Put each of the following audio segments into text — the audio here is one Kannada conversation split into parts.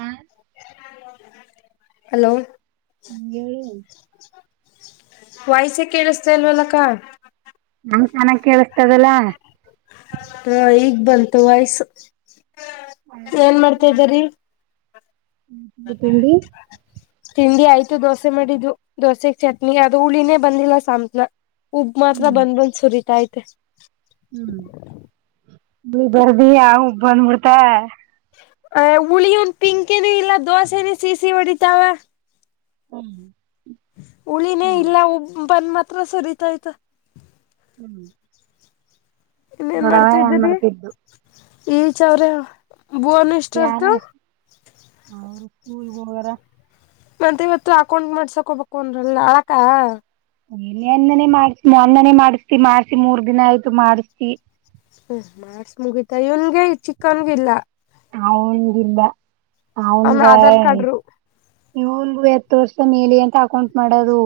ಹಾ ಹಲೋ ಏಳು ವಾಯ್ಸ ಕೇಳಿಸ್ತ ಇಲ್ವಲ್ಲಕ್ಕ ನಮ್ ಚೆನ್ನ ಕೇಳಸ್ತದಲ್ಲಾ ಹಾ ಈಗ್ ಬಂತು ವಾಯ್ಸ್ ಏನ್ ಮಾಡ್ತಾ ಇದ್ದರಿೀ ತಿಂಡಿ [unintelligible] ತಿಂಡಿ ಆಯ್ತು ದೋಸೆ ಮಾಡಿದ್ದು ದೋಸೆಗ್ ಚಟ್ನಿ ಅದು ಹುಳಿನೇ ಬಂದಿಲ್ಲ ಸಾತ್ನ ಉಬ್ ಮಾತ್ರ ಬಂದ್ ಬಂದ್ ಸುರಿತೈತೆ ಹ್ಮ್ಳ ದುಬರ್ದಿಯಾ ಹುಬ್ ಬಂದ್ಬಿಡ್ತ ಅ ಹುಳಿ ಒಂದ ಪಿಂಕ ಏನ ಇಲ್ಲ ದೋಸೆನ ಸಿಸಿ ಹೊಡಿತಾವ ಹ್ಮ್ [unintelligible] ಉಳಿನೇ ಹ್ಮ್ ಇಲ್ಲ ಹುಬ್ ಬಂದ ಮಾತ್ರ ಸರಿತಾಯ್ತ ಹ್ಮ್ [unintelligible] ಇನ್ನೇನ್ ನೋಡವ ಮಾಡ್ತಾ ಏನ್ ಇದೀರಿ ಮಾಡ್ತಿದ್ದು ಈಚ ಅವ್ರ ಭೂನ್ ಯಾರ ಅವರು ಸ್ಕೂಲ್ ಹೊಗಾರ್ ಮತ್ತೆ ಇವತ್ತು ಅಕೌಂಟ್ ಮಾಡ್ಸಾಕ್ ಹೋಗಬೇಕು ಅನ್ರಲ್ಲ ಅಳಕ್ಕ ನಿನ್ನೇನೆ ಮಾಡಸಿ ಮೊನ್ನೆನೇ ಮಾಡಿಸ್ತಿ ಮಾಡ್ಸಿ ಮೂರ್ ದಿನ ಆಯ್ತು ಮಾಡಿಸತಿ ಹ್ಮ ಮಾಡಸ ಮುಗಿತಾ ಇವನ್ಗೆ ಚಿಕ್ಕನ್ಗಿಲ್ಲ ಅವನ್ಗಿಲ್ಲ ಅವನ ಅವನ್ಗ ಆಧಾರ್ ಕಾರ್ಡ್ರು ಇವನ್ನಗುವೆ ತೋರ್ಸು ಮೇಲಿ ಅಂತ ಅಕೌಂಟ್ ಮಾಡೋದು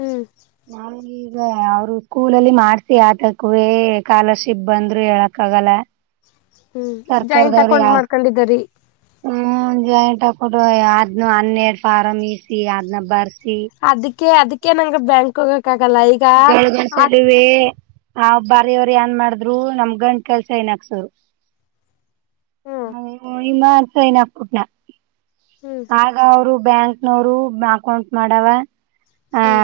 ಹ್ಮ್ ನಾ ಈಗ ಅವರು ಸ್ಕೂಲಲ್ಲಿ ಮಾಡ್ಸಿ ಆತಕ್ಕುವೇ ಸ್ಕಾಲರ್ಶಿಪ್ ಬಂದ್ರು ಹೇಳಕ್ಕ ಆಗಲ್ಲ ಹ್ಮ್ ಜಾಯಿಂಟ್ ಅಕೌಂಟ್ ಮಾಡ್ಕೊಂಡಿದರಿ ಹ್ಮ ಜಾಯಿಂಟ್ ಅಕೌಂಟ್ ಅದ್ನ ಹನ್ನೆರಡು ಫಾರಂ್ ಈಸಿ ಅದ್ನ ಬರ್ಸಿ ಅದಕ್ಕೆ ಅದಕ್ಕೆ ನಂ ಬ್ಯಾಂಕ್ ಹೋಗಕ್ಕ ಆಗಲ್ಲ ಈಗ ಆ ಗಸೇ ಆ ಬಾರವರು ಏನ್ ಮಾಡ್ರು ನಮ್ ಗಂಡ ಕೆಲ್ಸ ಏನಕ್ಸೋರು ಹ್ಮ್ ಅ ನಿಮ್ಮನ್ಸ ನಪ್ಪುಟ್ನ [unintelligible] ಹ್ಮ್ [inaudible] ಆಗ ಅವರು ಬ್ಯಾಂಕ್ನವರು ಅಕೌಂಟ್ ಮಾಡವ ಆ ಹ್ಮ್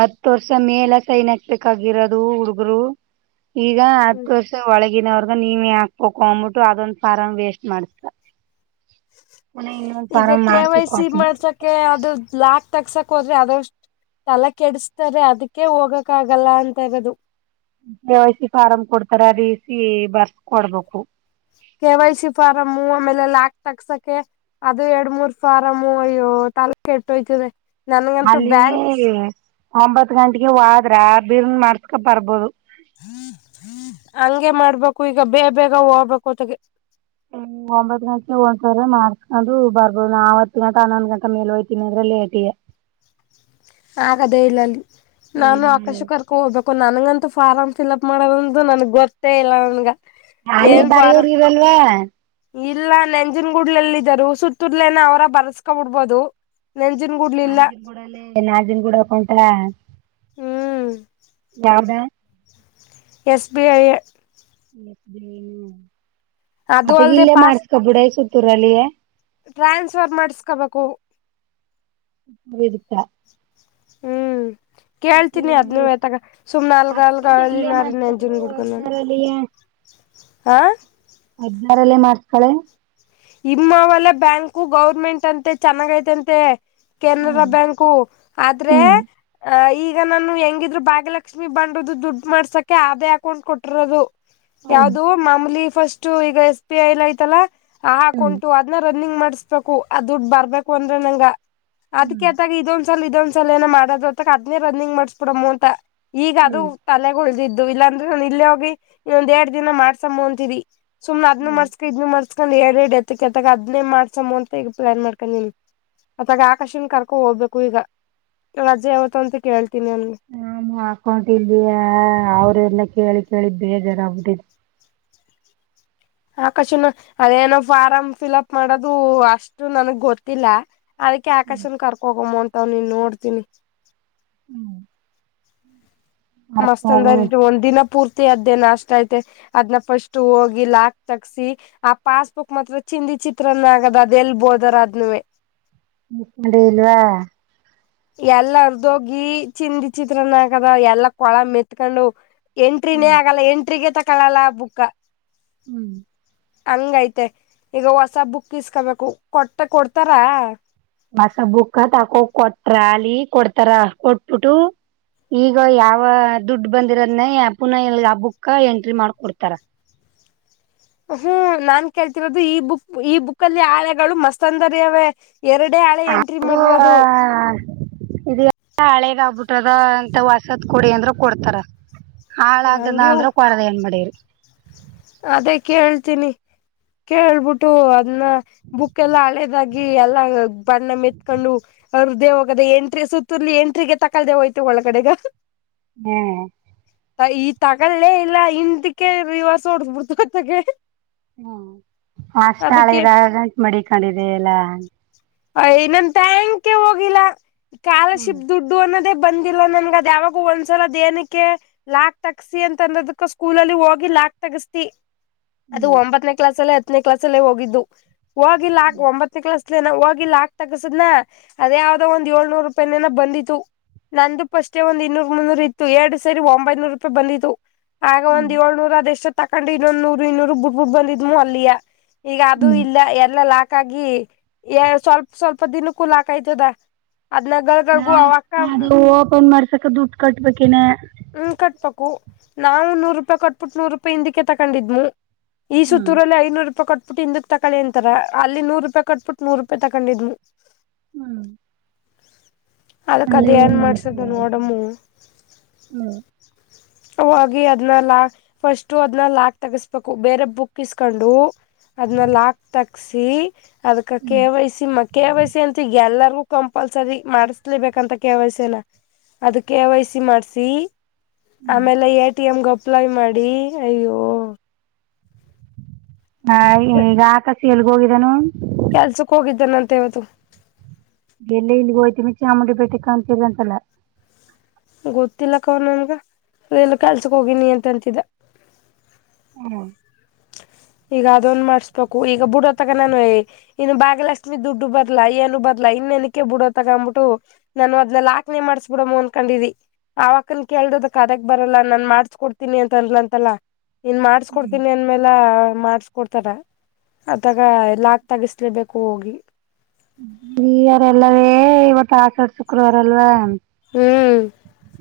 ಹತ್ತು ವರ್ಷ ಮೇಲ ಸೈನ್ ಹಾಕ್ಬೇಕಾಗಿರೋದು ಹುಡ್ಗರು ಈಗ ಹ್ಮ್ ಹತ್ತು ವರ್ಷ ಒಳಗೆ ಈಗಿನವರ್ಗ ನೀವೇ ಹಾಕ್ಕೋ ಅಂದಬಿಟ್ಟು ಅದೊಂದ್ ಫಾರಂ ವೇಸ್ಟ್ ಮಾಡ್ಸ್ತ ಮ ಇ [unintelligible] ಈಗ ಕೆ ವೈ ಸಿ ಮಾಡ್ಸಕೆ ಅದು ಬ್ಲ್ಯಾಕ್ ತಗ್ಸಕ್ ಹೋದ್ರಿ ಅದ ತಲೆ ಕೆಡಿಸತಾರೆ ಅದಕ್ಕೆ ಹೋಗಕ್ ಆಗಲ್ಲ ಅಂತ ಹರೋದು ಕೆ ವಯ್ಸಿ ಫಾರಮ್ ಕೊಡ್ತಾರೆ ರೆಸಿ ಬರ್ಸ್ ಕೊಡ್ಬೇಕು ಕೆವೈ ಶಿಫಾರಂ ಆ ಮೇಲೆ ಲ್ಲಾಕ್ ತಕ್ಸಕೆ ಅದು ಎರಡ್ ಮೂರ್ ಫಾರಮು ಅಯ್ಯೋ ತಾಲಕ ಎಟ್ಟೋಯ್ತದೆ ನನ್ಗಂತೂ ಅಲ್ಲಿ ಬ್ಯಾಂಕ್ಸ ಒಂಬತ್ ಗಂಟೆಗೆ ಹೋದ್ರ ಬೀರ್ನ್ ಮಾಡ್ಸ್ಕೊ ಬರ್ಬೋದು ಹಂಗೆ ಮಾಡ್ಬೇಕು ಈಗ ಬೇ ಬೇಗ ಹೋಗ್ಬೇಕು ಹೊತೆಗೆ ಹ್ಮ ಒಂಬತ್ ಗಂಟೆಗೆ ಹೋಗ್ರ ಮಾರ್ಸ್ಕೊಂಡು ಬರ್ಬೋದು ಆ ವತ್ ಗಂಟಾ ಹನ್ನೊಂದು ಗಂಟ ಮೇಲೆ ಹಯ್ತೀನಿ ಅಂದ್ರೆ ಲೇಟಿಗೆ ಆಗದೇ ಇಲ್ಲಲ್ಲಿ ನಾನು ಆಕಾಶ ಹ್ಮ್ ಕರ್ಕ ಹೋಗ್ಬೇಕು ನನ್ಗಂತು ಫಾರಮ್ ಫಿಲ್ಅಪ್ ಮಾಡದಂದು ನನ್ಗ್ ಗೊತ್ತೇ ಇಲ್ಲ ನನ್ಗ. ಅಲ್ಲಿ ಏನ್ ಫಾರಂ ಬರಿಯವರಿರಲ್ಲ. ಇಲ್ಲ ನೆಂಜನ್ಗುಡ್ಲಲ್ಲಿ ಇದರು ಹುಸುತ್ತೂರ್ಲೆನ ಅವರ ಬರಸ್ಕೊಬ ಬಿಡ್ಬೋದು. ನೆಂಜನ್ ಕೂಡ್ಲಿಲ್ಲ. ಬುಡಲೇ ನಾಜನ್ ಗೂಡಕಂಟ್ರ ಹ್ಮ್ ಯಾವ್ದ. S B I A. S B I ಅದು ಅತ್ತ ಅಲ್ಲದೆ ಇಲ್ಲೆ ಪಾಸ್ ಮಾಡ್ಸಕಬುಡೆ ಸುತ್ತರಲ್ಲಿ. ಟ್ರಾನ್ಸ್ಫರ್ ಮಾಡ್ಸ್ಕೋಬೇಕು. ಇದ್ಕ. ಹ್ಮ್ ಕೇಳ್ತೀನಿ ಅದ್ನು ಸುತ್ತೂರಲ್ಲಿ ಅತಾಗ ಸುಮ್ನಾ ಅಲ್ ಗಲ್ ಹತ್ತು ಗಂಟೆ ಇಲ್ಲೇ ಗಲ್ ನಂಜನ್ ಮಾಡ್ಸ್ಕೊಬಿಡು ಗುಡ್ಗ ನು. ಹದ್ನಾರಲ್ಲಿಯ ಹಾ ಹದ್ನಾರಲ್ಲೇ ಮಾಡ್ಸ್ಕಳೆ. ಇಮ್ಮ ಅವಲ್ಲ ಬ್ಯಾಂಕು ಗೌರ್ಮೆಂಟ್ ಅಂತೆ ಚೆನ್ನಾಗ ಐತೆಂತೆ ಕೆನರಾ ಹ್ಮ್ ಬ್ಯಾಂಕು. ಆದ್ರೆ ಹ್ಮ್ ಆ ಈಗ ನಾನು ಹೆಂಗಿದ್ರು ಭಾಗ್ಯಲಕ್ಷ್ಮಿ ಬಂಡದು ದುಡ್ ಮಾಡ್ಸಕೆ ಅದೇ ಹಾಕೊಂಡ್ ಕೊಟ್ಟಿರೋದು. ಹ್ಮ್ ಯಾವ್ದು ಮಾಮೂಲಿ ಫಸ್ಟ್ ಈಗ ಎಸ್ ಬಿ ಐಲ್ ಐತಲ್ಲಾ ಆ ಹ್ಮ್ ಹಾಕೊಂಟು. ರನ್ನಿಂಗ್ ಮಾಡಿಸ್ಬೇಕು ಅ ದುಡ್ಡು ಬರ್ಬೇಕು ಅಂದ್ರೆ ನಂಗ ಅದಕ ಹ್ಮ್ ಆದಗ ಇದೊಂದ್ ಸಲ್ ಇದೊಂದ್ ಸಲ ಏನ ಮಾಡೋದತ್ತ ಅದನೇ ರನ್ನಿಂಗ್ ಮಾಡ್ಸ್ಬಿಡಮ್ಮ್ ಅಂತ ಈಗ ಅದು ಹ್ಮ್ ತಲೆಗ ಉಳ್ದಿದ್ದು ಇಲ್ಲಾಂದ್ರೆ ನಾನ ಇಲ್ಲೇ ಹೋಗಿ ಇನೊಂದ್ ಎರಡ್ ದಿನ ಮಾಡ್ಸಮ್ಮ ಅಂತೀರಿ ಸುಮ್ನೆ ಅದನ್ನು ಹ್ಮ್ ಮಾಡಸ್ ಇದ್ ಮಾಡ್ಸ್ಕೊಂಡ್ ಎರಡ್ ಎತ್ತಕ್ ಎತ್ತಕ್ ಅದನೇ ಮಾಡ್ಸಮ್ಮ ಅಂತ ಈಗ ಪ್ಲಾನ್ ಮಾಡ್ಕೊಂಡಿನಿ. ಅತಾಗ ಆಕಾಶನ್ ಕರ್ಕೋ ಹೋಗ್ಬೇಕು ಈಗ ರಜೆ ಯಾವತ್ತು ಅಂತ ಕೇಳ್ತೀನಿ ನನ್ ನಾಮ ಹಾಕೊಟಲ್ಯ ಅವ್ರಲ್ಲ ಕೇಳಿ ಕೇಳಿ ಬೇಜಾರಾಗ್ಬಿಟ್ಟಿದ್ ಆಕಶನ ಅದೇನೋ ಫಾರಂ ಫಿಲ್ಅಪ್ ಮಾಡೋದು ಅಷ್ಟು ನನ್ಗ್ ಗೊತ್ತಿಲ್ಲ. ಅದಕ್ಕೆ ಆಕಾಶನ್ ಕರ್ಕೋಗಮ್ಮ ಅಂತ ಅವ್ ನೀನ್ ನೋಡ್ತೀನಿ. ಮರ್ತ್ ಮಸ್ತ್ ಅಂದ ಹೋಗು ಒಂದ್ ದಿನ ಪೂರ್ತಿ ಅದೇ ನಾಷ್ಟ ಐತೆ. ಅದ್ನ್ನ ಫಸ್ಟ್ ಹೋಗಿ ಲಾಕ್ ತಕ್ಸಿ ಆ ಪಾಸ್ಬುಕ್ ಮಾತ್ರ ಚಿಂದಿ ಚಿತ್ರಾನ್ನ ಆಗದ ಅದ ಎಲ್ಬೋದರ ಅದನವೇ. ಮುಕೊಂಡಿ ಇಲ್ವಾ. ಎಲ್ಲ ಅರ್ದೋಗಿ ಚಿಂದ ಚಿತ್ರನ್ನ ಹಾಕದ ಎಲ್ಲಾ ಕೊಳ ಮೆತ್ಕೊಂಡು. ಎಂಟ್ರಿನೇ ಹ್ಮ್ ಆಗಲ್ಲ ಎಂಟ್ರಿಗೆ ತಕಳಲ್ಲ ಆ ಬುಕ. ಹ್ಮ್ ಹಂಗ ಐತೆ ಈಗ ಹೊಸ ಬುಕ್ ಇಸ್ಕೊಬೇಕು ಕೊಟ್ಟ ಕೊಡ್ತಾರ. ಮಸ ಬುಕ್ಕ ತಾಕೋ ಕೊಟ್ರ ಅಲಿ ಕೊಡ್ತಾರ ಕೊಟ್ಬಿಟ್ಟು ಈಗ ಯಾವ ದುಡ್ ಬಂದಿರೋದನ್ನೇ ಪುನಃ ಎಲ್ ಆ ಬುಕ್ ಎಂಟ್ರಿ ಮಾಡ್ಕೊಡ್ತಾರ. ಹ್ಮ್ ನಾನ್ ಕೇಳ್ತಿರೋದು ಈ ಬುಕ್ ಈ ಬುಕಲಿ ಆಳೆಗಳು ಮಸ್ತ ಅಂದರಿ ಅವೆೇ. ಎರಡೇ ಆಳೆ ಎಂಟ್ರಿ ಅದು ಮಾಡಿರೋದು. ಹಳೇದಾಗ್ಬುಟ್ಟದ ಅಂತ ಹೊಸಾದ್ ಕೊಡಿ ಅಂದ್ರ ಕೊಡ್ತಾರ. ಹಾಳಾಗದ ಹಂಗೆ ಅಂದ್ರ ಕೊಡದಣ ಮಾಡಡೀರಿ. ಅದೇ ಕೇಳ್ತೀನಿ ಕೇಳ್ಬಿಟ್ಟು ಅದನ್ನ. ಬುಕ್ ಎಲ್ಲಾ ಹಳೆದಾಗಿ ಎಲ್ಲಾ ಬಣ್ಣ ಮೆತ್ಕೊಂಡು. ಅರ್ದೆ ಹೋಗೋದೆ ಎಂಟ್ರಿ ಸುತ್ತೂಲಿ ಎಂಟ್ರಿಗೆ ತಕಲ್ದೆೇ ಹೋಯ್ತು ಒಳಗಡೆಗ. ಹ್ಮ್ ಈ ತಗಲ್ಲೆ ಇಲ್ಲ ಹಿಂದಕೆ ರಿವರ್ಸ್ ಹೊಡ್ದ ಬಿಡ್ತು ಅತ್ತಗೆ. ಹ್ಮ್ ಅಷ್ಟ ಅದಕ್ಕೆ ಹಳೆದಾಗಂಟ್ ಮಾಡಿಕಂಡಿದೀ ಎಲ್ಲಾ. ಐ ನನ್ ಥ್ಯಾಂಕ್ ಯು ಹೋಗಿಲ್ಲ ಹ್ಮ್ ಕಾಲರ್ಶಿಪ್ ದುಡ್ಡು ದು ಅನ್ನೋದೇ ಬಂದಿಲ್ಲ ನನ್ಗ ಅದ ಯಾವಾಗೂ ಒಂದ್ಸಲದೇನಕ್ಕೆ ಲಾಕ್ ತಗಸಿ ಅಂತ ಅಂದಿದಕ್ಕ ಸ್ಕೂಲಲ್ಲಿ ಹೋಗಿ ಲಾಕ್ ತಗಸ್ತಿ. ಅದು ಹ್ಮ್ ಒಂಬತ್ತನೇ ಕ್ಲಾಸ್ಲ್ಲೇ ಹತ್ತನೇ ಕ್ಲಾಸ್ಲ್ಲೇ ಹೋಗಿದ್ದು ಹೋಗಿಲ್ಲ ಹ್ಮ್ ಒತ್ತು ಕ್ಲಸ್ನ ಹೋಗಿ ಲಾಕ್ ತೆಗ್ಸಿಡ್ನ ಅದ ಯಾವ್ದೋ ಒಂದ್ಏಳ್ನೂರು ರೂಪಾಯೇನ ಬಂದಿತು. ನಂದು ಪಷ್ಟೇ ಒಂದ್ ಇನ್ನೂರು ಮುನ್ನೂರು ಇತ್ತು ಎರಡು ಸರಿ ಒಂಬೈನೂರು ರೂಪಾಯಿ ಬಂದಿದ್ದು. ಆಗ ಒಂದ್ ಹ್ಮ್ ಏಳ್ನೂರ ಅದ ಎಷ್ಟ ತಕೊಂಡ್ ಇನ್ನೊಂದ್ ನೂರು ಇನ್ನೂರ್ ಬಿಟ್ಬುಡ್ ಬಂದಿದ್ದು ಅಲ್ಲಿಯ ಈಗ ಅದು ಹ್ಮ್ ಇಲ್ಲ ಎಲ್ಲ ಲಾಕ್ ಆಗಿ ಸ್ವಲ್ಪ ಸ್ವಲ್ಪ ದಿನಕ್ಕೂ ಲಾಕ್ ಆಯ್ತದ. ನಾ ಅದ್ಲಗಳದರ್ಗೂ ಅವಕ್ಕ ಅದು ಓಪನ್ ಮಾಡಿ ಕಾಕಾ ದುಡ್ಡು ಕಟ್ಬೇಕ ಇನ್ನ? ಹ್ಮ ಕಟ್ಬೇಕು ನಾವು ನೂರು ರೂಪಾಯಿ ಕೊಟ್ಬಿಟ್ಟು ನೂರು ರೂಪಾಯಿ ಹಿಂದಕ್ಕೆ ತಗೊಂಡಿದ್ನಿ. ಈ ಹ್ಮ್ ಸುತ್ತೂರಲ್ಲಿ ಐನೂರು ರೂಪಾಯಿ ಕೊಟ್ಟ ಬಿಟ್ಟೂ ಹಿಂದಕ್ಕ ತಕಲ್ಲಿ ಅಂತಾರ ಅಲ್ಲಿ ನೂರು ರೂಪಾಯಿ ಕಟ್ಬಿಟ್ಟು ನೂರು ರೂಪಾಯಿ ತಗೊಂಡಿದ್ನಿ. ಹ್ಮ್. ಅದಕ್ ಅಲ್ಲೆ ಅದ ಹ ಏನ್ ಮಾಡ್ಸದ ಮಾಡ ನೋಡಮ್ಮು ಹ್ಮ್. ಹೋಗಿ ಅದ್ನ ಲಾಕ್ ಫಸ್ಟು ಅದ್ನಲ್ಲ ಲಾಕ್ ತಗಸ್ಬೇಕು ಬೇರೆ ಬುಕ್ ಇಸ್ಕೊಂಡು ಅದ್ನ್ ಲಾಕ್ ತಗ್ಸಿ ಅದಕ್ಕ ಕೆ ವೈ ಸಿ ಮಾಡಿ ಕೆ ವೈ ಸಿ ಅಂತ ಈಗ ಎಲ್ಲಾರ್ಗೂ ಕಂಪಲ್ಸರಿ ಮಾಡಸ್ಲೇಬೇಕಂತ ಕೆ ವೈ ಸಿ ನ ಅದ ಕೆ ವೈ ಸಿ ಮಾಡಸಿ ಆಮೇಲೆ ಎ ಟಿ ಎಮ್ಗೆ ಅಪ್ಲೈ ಮಾಡಿ ಅಯ್ಯೋ ಹಾ ಹಿಂಗಾತ ಅಂತ ಎಲ್ಲಿಗೋ ಹೋಗಿದನು. ಕೆಲ್ಸಕ್ ಹೋಗಿದ್ದಾನ ಅಂತ ಹೇಳ್ತಾನ. ಇಲ್ಲಿ ಇಲ್ಲಿಗೆ ಹೋತಿವಿ ಚಾಮುಂಡಿ ಬೆಟ್ಟೆಕ ಕಾಣಂತಿದರಂತಲ್ಲ. ಗೊತ್ತಿಲ್ಲ ಅಕ್ಕ ಅವ್ರ ನಂಗ ಎನು ಕಾಸಕ್ ಹೋಗಿನಿ ಅಂತಿದ್ದೆ. ಹ್ಮ. ಈಗ ಅದೊಂದ ಮಾಡ್ಸ್ಬೇಕು ಈಗ ಬಿಡತ್ತಗ ನಾನು ಏ ಇನ್ನು ಭಾಗಲಕ್ಷ್ಮಿ ದುಡ್ಡು ಬದಲಾ ಏನು ಬದಲಾ ಇನ್ನ ನನಕ್ಕೆ ಬಿಡೋ ತೊಗೊಂಡ ಬಿಟ್ಟು ನಾನು ಅದ್ನೆಲ್ಲಿ ಹಾಕನೆ ಮಾಡ್ಸ್ಬ ಬಿಡಮ್ಮ ಅಂದಕೊಂಡಿದ್ದಿ. ಆವ ಆಕ್ಕನ್ ಕೇಳದಕ್ ಅದಕ್ ಬರಲ್ಲ ನಾನ್ ಮಾಡ್ಸ್ಕ ಕೊಡ್ತೀನಿ ಅಂತ ಅಂದಲಂತಲ್ಲ. ನೀನ್ ಮಾಡ್ಸ್ಕ ಕೊಡ್ತೀನಿ ಅಂದ್ಮೇಲ ಮಾಡಸ್ಕೊಡ್ತಾರ ಅದಾಗ ಎ ಲಾಕ್ ತೆಗಿಸಲೇಬೇಕು ಹೋಗಿ ಈ ಅವರೆಲ್ಲವೇ ಇವತ್ತು ಆಶಾಡ್ ಶುಕ್ರವಾರ ಅಲ್ವಾ? ಹ್ಮ್.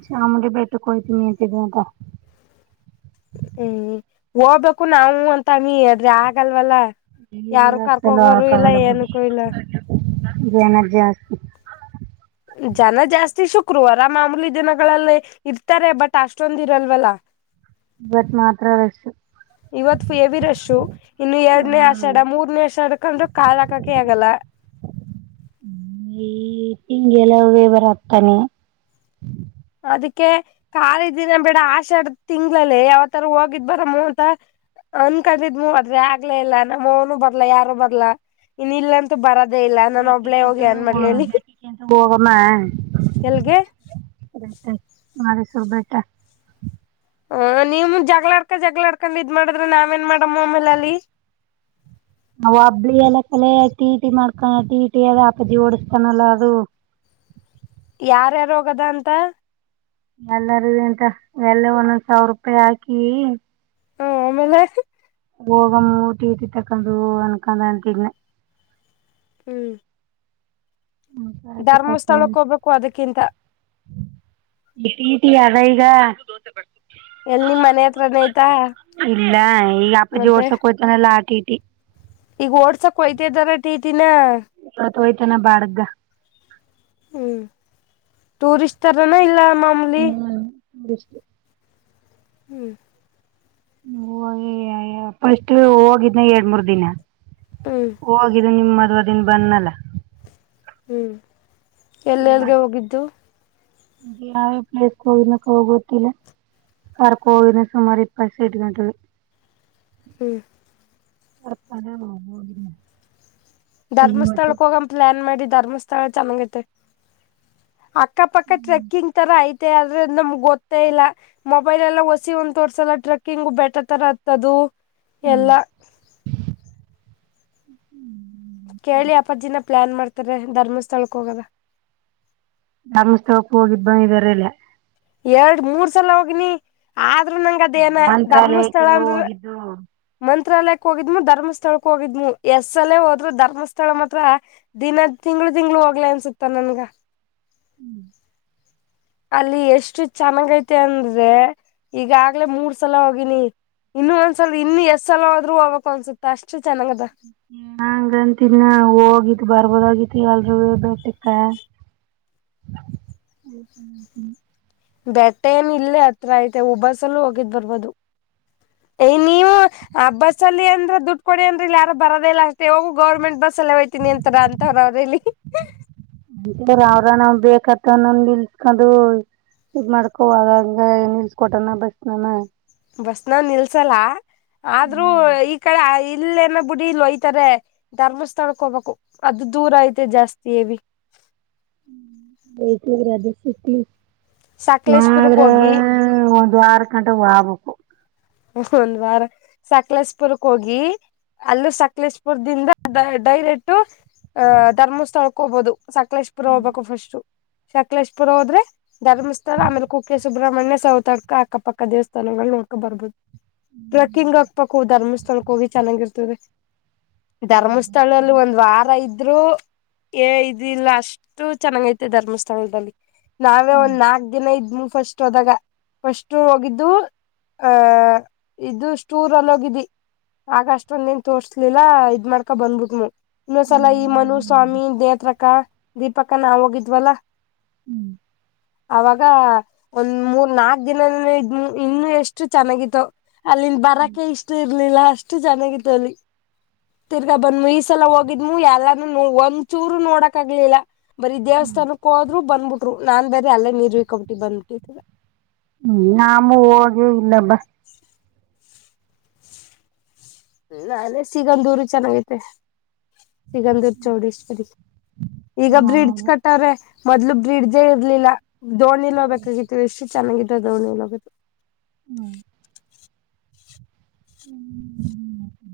ಚಾಮುಂಡಿ ಬೆಟ್ಟಕ್ಕ ಹೋತಿನಿ ಅಂತಿದ್ದಿ ಅಂತ್ಲಾ ಹ್ಮ್ ಹೋಗ್ಬೇಕು ನಾವು ಅಂತನೀ ಆದ್ರ ಆಗಲಲ್ಲ. ಈಗ ಯಾರು ಅಸಲು ಕರ್ಕೋಗೋರು ಇಲ್ಲ ಹಾಕಾಗಲ್ಲ ಬಿಡಿ ಏನಕ್ಕೂ ಇಲ್ಲ. ಜನ ಜಾಸ್ತಿ ಜನ ಜಾಸ್ತಿ ಶುಕ್ರವಾರ ಮಾಮೂಲಿ ದಿನಗಳಲ್ಲಿ ಇರ್ತಾರೆ ಬಟ್ ಅಷ್ಟೊಂದ್ ಇರಲ್ವಲ್ಲ. ಬಟ್ ಮಾತ್ರ ರಶ್ ಇವತ್ತ ಹೆವಿ ರಶು ಇನ್ನು ಎರಡನೇ ಹ್ಮ್ ಆಷಾಢ ಮೂರ್ನೇ ಆಷಾಢಕ ಅಂದ್ರೆ ಕಾಲ ಹಾಕಕೆ ಆಗಲ್ಲ. ಈ ಹಿಂಗೆಲ್ಲಾ [unintelligible] ಅದಕ್ಕೆ ಖಾಲ ದಿನ ಬಿಡ ಆಷಾಡ್ ತಿಂಗಳಲ್ಲಿ ಯಾವತಾರ ಹೋಗಿ ಬರುನು ಅನ್ಕೊಂಡಿದ್ಡ ಮೂ ಅದ್ರಿ ಆಗ್ಲೇ ಇಲ್ಲ ನಮ್ಮವರು ಬರಲ್ಲ ಯಾರು ಬರಲ್ಲ. ಇನ್ ಇಲ್ಲಂತೂ ಬರದೇ ಇಲ್ಲ ನಾನ್ ಒಬ್ಳೇ ಬೆಟ್ಟಕ್ಕಿಂತ ಹೋಗಿ ಅನ್ ಮಾಡ್ಲಿ ಹೇಳಿ ಬೆಟ್ಟಕ್ಕಿಂತ ಎಲ್ಲಿಗೆ? ೇಟ ಮಸೂರು ಬೇಟ [unintelligible] ಹ ನೀಮ್ ಜಗಳಾಡ್ಕ ಜಗಳಾಡ್ಕಂಡ್ ಇದ್ ಮಾಡಿದ್ರೆ ನಾಮ್ ಏನ್ ಮಾಡಮ್ಮ ಆಮೇಲೆ ಅಲ್ಲಿ? ನಾವು ಓಬ್ಳಿ ಎಲ್ಲ ಕಲ್ಲೆ ಟಿ. ಟಿ ಮಾಡ್ಕ ಟಿ. ಟಿ ಅದ ಅಪ್ಪಾಜಿ ಓಡಸ್ತಾನಲ್ಲ ಅದು ಯಾರ್ಯ ಹೋಗದ ಅಂತ? ಎಲ್ಲಾರ ಎಂತ ಎಲ್ಲ ಒಂದೊಂದ್ ಸಾವಿರ ರೂಪಾಯಿ ಹಾಕಿ, ಹ್ಮ್ ಆಮೇಲೆ. ಹೋಗಮ್ಮ ಟಿ ಟಿ ತಕೊಂಡು ಅನ್ಕೊಂದ್ ಅಂತಿದ್ನ. ಹ್ಮ್ ಆಯ್ತು ತಾತ ಧರ್ಮಸ್ಥಳಕ್ಕೆ ಹೋಗ್ಬೇಕು ಅದಕ್ಕಿಂತ. ಟಿ. ಟಿ ಅದ ಈಗ. ಎಲ್ ನಿಮ್ ಮನೆ ಹತ್ರನೇ ಐತಾ ಇಲ್ಲ ಈಗ ಅಪ್ಪಾಜಿ ಮತ್ತೆ ಓಡ್ಸಕ್ ಹೋಯ್ತಾನೆಲ್ಲಾ ಆ ಟಿ. ಟಿ ಈಗ ಓಡ್ಸಕ್ ಹೊಯ್ತಿದಾರ ಟಿ. ಟಿ. ನಾ? ತಾಕಹೋಯ್ತನ ಬಾಡಿಗ. ಹ್ಮ್ ಟೂರಿಸರಿಸ್ಟ್ರನ ಇಲ್ಲ ಮಾಮ್ ಹಷ್ಟ [unintelligible] ಹ್ಮ್ ಫಾಸ್ಟ್ ಹೋಗಿದ್ನ ಎರಡ್ ಮೂರ್ ದಿನ. ಹ್ಮ್ ಹೋಗಿದ್ದು ನಿಮ್ಮ ಮದ್ವ ದಿನ ಬಂದ್ನಲ್ಲ ಹ್ಞ ಎಲ್ ಎಲ್ ಎಲ್ಲಿಗೆ ಹೋಗಿದ್ದು? ಯಾವೇ ಪ್ಲೇಸ್ ಹೋಗಿನ ಕವಾ ಗೊತ್ತಿಲ್ಲ? ಕರ್ಕೋಗಿದ್ನ ಸುಮಾರ ಇಪ್ಪತ್ತು ಸಿಟ್ ಗಂಟಲುವ ಹ್ಮ್ ಅಪ್ಪ ಹ ಹೋಗ [unintelligible] ಧರ್ಮಸ್ಥಳಕ್ಕ ಹೋಗ ಪ್ಲಾನ್ ಮಾಡಿ ಧರ್ಮಸ್ಥಳ ಚೆನ್ನಾಗೈತೆ ಅಕ್ಕಪಕ್ಕ ಟ್ರೆಕ್ಕಿಂಗ್ ತರ ಐತೆ ಆದ್ರ ನಮ್ಗ್ ಗೊತ್ತೇ ಇಲ್ಲ? ಮೊಬೈಲ್ ಎಲ್ಲ ಹೊಸಿ ಒಂತೋರ್ಸಲ ಟ್ರೆಕ್ಕಿಂಗ್ ಬೆಟರ್ ತರ ಆತದು ಎಲ್ಲಾ. ಕೇಳಿ ಅಪ್ಪಾಜಿನ ಪ್ಲಾನ್ ಮಾಡ್ತಾರೆ. ಧರ್ಮಸ್ಥಳಕ್ ಹೋಗವಾ ಧರ್ಮಸ್ಥಳಕೋ ಹೋಗಿದ್ ಬಂದಿದ್ದಾರೆಲ್ಲ? ಎರಡ್ ಮೂರ್ ಸಲ ಹೋಗನಿ ಆದ್ರೂ ನಂಗ ಅದೇನ ಧರ್ಮಸ್ಥಳ ಮಂತ್ರಾಲಯಕ್ಕೆಲ್ಲ ಅಂದ್ರ ಹೋಗಿದ್ದು ಮಂತ್ರಾಲಯಕ್ ಹೋಗಿದ್ಮು ಧರ್ಮಸ್ಥಳಕ್ ಹೋಗಿದ್ಮ್ ಎಸ್ ಎಲ್ಲ ಹೋದ್ರರು ಧರ್ಮಸ್ಥಳ ಮಾತ್ರ. ದಿನ ತಿಂಗ್ಳ ತಿಂಗ್ಳ ಹೋಗ್ಲ ಅನ್ಸುತ್ತ ನನ್ಗ. ಹ್ಮ್ ಅಲ್ಲಿ ಎಷ್ಟು ಚೆನ್ನಾಗ ಐತೆ ಅಂದ್ರೆ ಈಗಾಗ್ಲೇ ಮೂರ್ ಸಲ ಹೋಗಿನಿ. ಇನ್ನು ಒಂದ್ಸಲ ಇನ್ನು ಎಸ್ ಸಲ ಹೋದ್ರು ಹೋಗ್ಬೇಕು ಅನ್ಸುತ್ತ ಅಷ್ಟು ಚೆನ್ನಾಗದ ಹಂಗಂತಿನ ಹೋಗಿದ ಬರ್ಬೋದಗಿತಿ ಎಲರುವ ಬೆಟುಕ ಹೌ [inaudible] ಬೆಟ್ಟ ಏನು ಇಲ್ಲೇ ಹತ್ರ ಐತೆ ಎ ಊ ಬಸ್ಸ್ಲೂ ಹೋಗಿದ್ ಬರ್ಬೋದು. ಏ ನೀವು ಆ ಬಸ್ ಅಂದ್ರೆ ದುಡ್ಡು ಕೊಡಿ ಅಂದ್ರ ಇಲ್ಲಿ ಯಾರ ಬರೋದ ಇಲ್ಲ ಅಷ್ಟೇ ಹೋಗು ಗಾವಮೆಂಟ್ ಬಸ್ಲ್ ಹೋಯ್ತೀನಿ ಅಂತರ ಅಂತ ರ್ರಲ್ಲಿ [unintelligible] ಅವ್ರ ನಾವ್ ಬೇಕದ್ ತಮ್ ನಾವ್ ನಿಲ್ತ್ಕೊಂಡ ಇದ್ ಮಾಡ್ಕೋಂಗ ಹೋಗಾಗ ನಿಲ್ಸ್ಕೊಟನ ಬಸ್ ನಾಮಾ ಬಸ್ನ ನಿಲ್ಸಲ್ಲ ಆದ್ರೂ ಈ ಕಡೆ ಇಲ್ಲೇಏನ ಬಿುಡಿ ಇಲ್ಲಿ ಒಯ್ತಾರೆ [unintelligible] ಧರ್ಮಸ್ಥಳಕ್ಕೆ ಹೋಗ್ಬೇಕು ಅದು ದೂರ ಐತೆ ಜಾಸ್ತಿ ಹೇವಿ ಹ್ಮ ಬೇಕಿದ್ರೆ ಅದೆ ಸಿಟ್ಲಿ. ಸಕ್ಲೇಶಪುರುಕ್ ಕೋಗಿ. ಹ್ಮ ಒಂದ್ ವಾರ್ ಕಂಟ ವಾಗ್ಬಕು. ಎಸ್ಟು ಒಂದ್ ವಾರ ಸಕ್ಲೇಶಪುರುಕ್ ಕೋಗಿ. ಅಲ್ಲೂ ಸಕ್ಲೇಶಪುರ್ದಿಂದ ಡ ಡೈರೆಕ್ಟ್ ಅ ಧರ್ಮಸ್ಥಳಕ್ ಹೋಗ್ಬೋದು. ಸಕ್ಲೇಶಪುರ ಹೋಗ್ಬೇಕು ಫಸ್ಟ್ ಸಕ್ಲೇಶಪುರ ಹೋದ್ರೆ ಧರ್ಮಸ್ಥಳ ಆಮೇಲೆ ಕುಕ್ಕೆ ಸು ರಮಣ್ಯ ಸೌತಡ್ಕ ಅಕ್ಕಪಕ್ಕ ದೇವಸ್ಥಾನಗಳು ನೋಡ್ಕ ಬರ್ಬದು. ಟ್ರೆಕ್ಕಿಂಗ್ ಹಕ್ ಪಕ್ಕು ಧರ್ಮಸ್ಥಳಕ್ಕೆ ಹೋಗಿ ಚೆನ್ನಾಗಿರ್ತದೆ. ಧರ್ಮಸ್ಥಳಲ್ಲಿ ಒಂದ್ ವಾರ ಇ ದ್ರು ಏ ಇದಿಲ್ಲ ಅಷ್ಟು ಚೆನ್ನಾಗೖತೆ ಧರ್ಮಸ್ಥಳದಲ್ಲಿ. ನಾವೇ ಒನ್ ನಾಕ್ ದಿನ ಇದ್ ಮುಗ್ಸೊಸ್ಟದಗ ಫಸ್ಟ್ ಹೋಗಿದ್ದು ಅ. ಇದು ಸ್ಟೂರ್ ಅಲ್ಲೋಗಿದಿ. ಆಗ ಅಷ್ಟೊಂದ್ ನೀನ್ ತೋರ್ಸ್ಲಿಲ್ಲ ಇದ್ ಮಾಡ್ಕ ಬಂದ್ಬಿಟ್ಮು. ಇನ್ನೊಸಲ ಈ ಮನುಸ್ವಾಮಿ ನೇತ್ರಕ ದೀಪಕ ನಾವ ಹೋಗಿದ್ವಲ್ಲ. ಹ್ಮ್ ಅವಾಗ ಒನ್ ಮೂರ್ ನಾಕ್ ದಿನ [unintelligible] ಇನ್ನು ಎಷ್ಟು ಚೆನ್ನಾಗಿತ್ತೊ. ಅಲ್ಲಿನ್ ಬರಾಕೆ ಇಷ್ಟ ಇರ್ಲಿಲ್ಲ ಅಷ್ಟು ಚೆನ್ನಾಗಿತ್ತು ಅಲ್ಲಿ. ತಿರ್ಗಾ ಬಂದ್ಮು ಈ ಸಲ ಹೋಗಿದ್ಮು ಎಲ್ಲಾರ್ನೊ ಒನ್ಚೂರು ನೋಡಕ್ ಆಗ್ಲಿಲ್ಲ. ಬರೀ ದೇವಸ್ಥಾನಕ್ ಹೋದ್ರು ಬಂದ್ಬುಟ್ರು ನಾನ್ ಬೇರೆ ಅಲ್ಲೇ ನೀರ್ವಕೊಬಟ್ಟಿ ಬಂದ್ಬಿಟ್ಟಿ ಇತ್ತಗ. ಹ್ಮ್ ನಾಮೂ ಹೋಗೇ ಇಲ್ಲ ಬ. ನಾನೆ ಸಿಗಂದುರು ಚೆನ್ನಾಗೈತೆ. ಸಿಗಂದೂರ್ ಚೌಡೇಶ್ವರಿ. ಈಗ ಬ್ರಿಡ್ಜ್ ಕಟ್ಟವ್ರೆ ಮೊದ್ಲು ಬ್ರಿಡ್ಜೇ ಇರ್ಲಿಲ್ಲ ದೋಣಿಲ ಹೋಗ್ಬೇಕಾಗಿ ಎಷ್ಟು ಚೆನ್ನಾಗಿತ್ತ ದೋಣಿಲಿ. [unintelligible] ಹ್ಮ್ ಹ್ಮ್.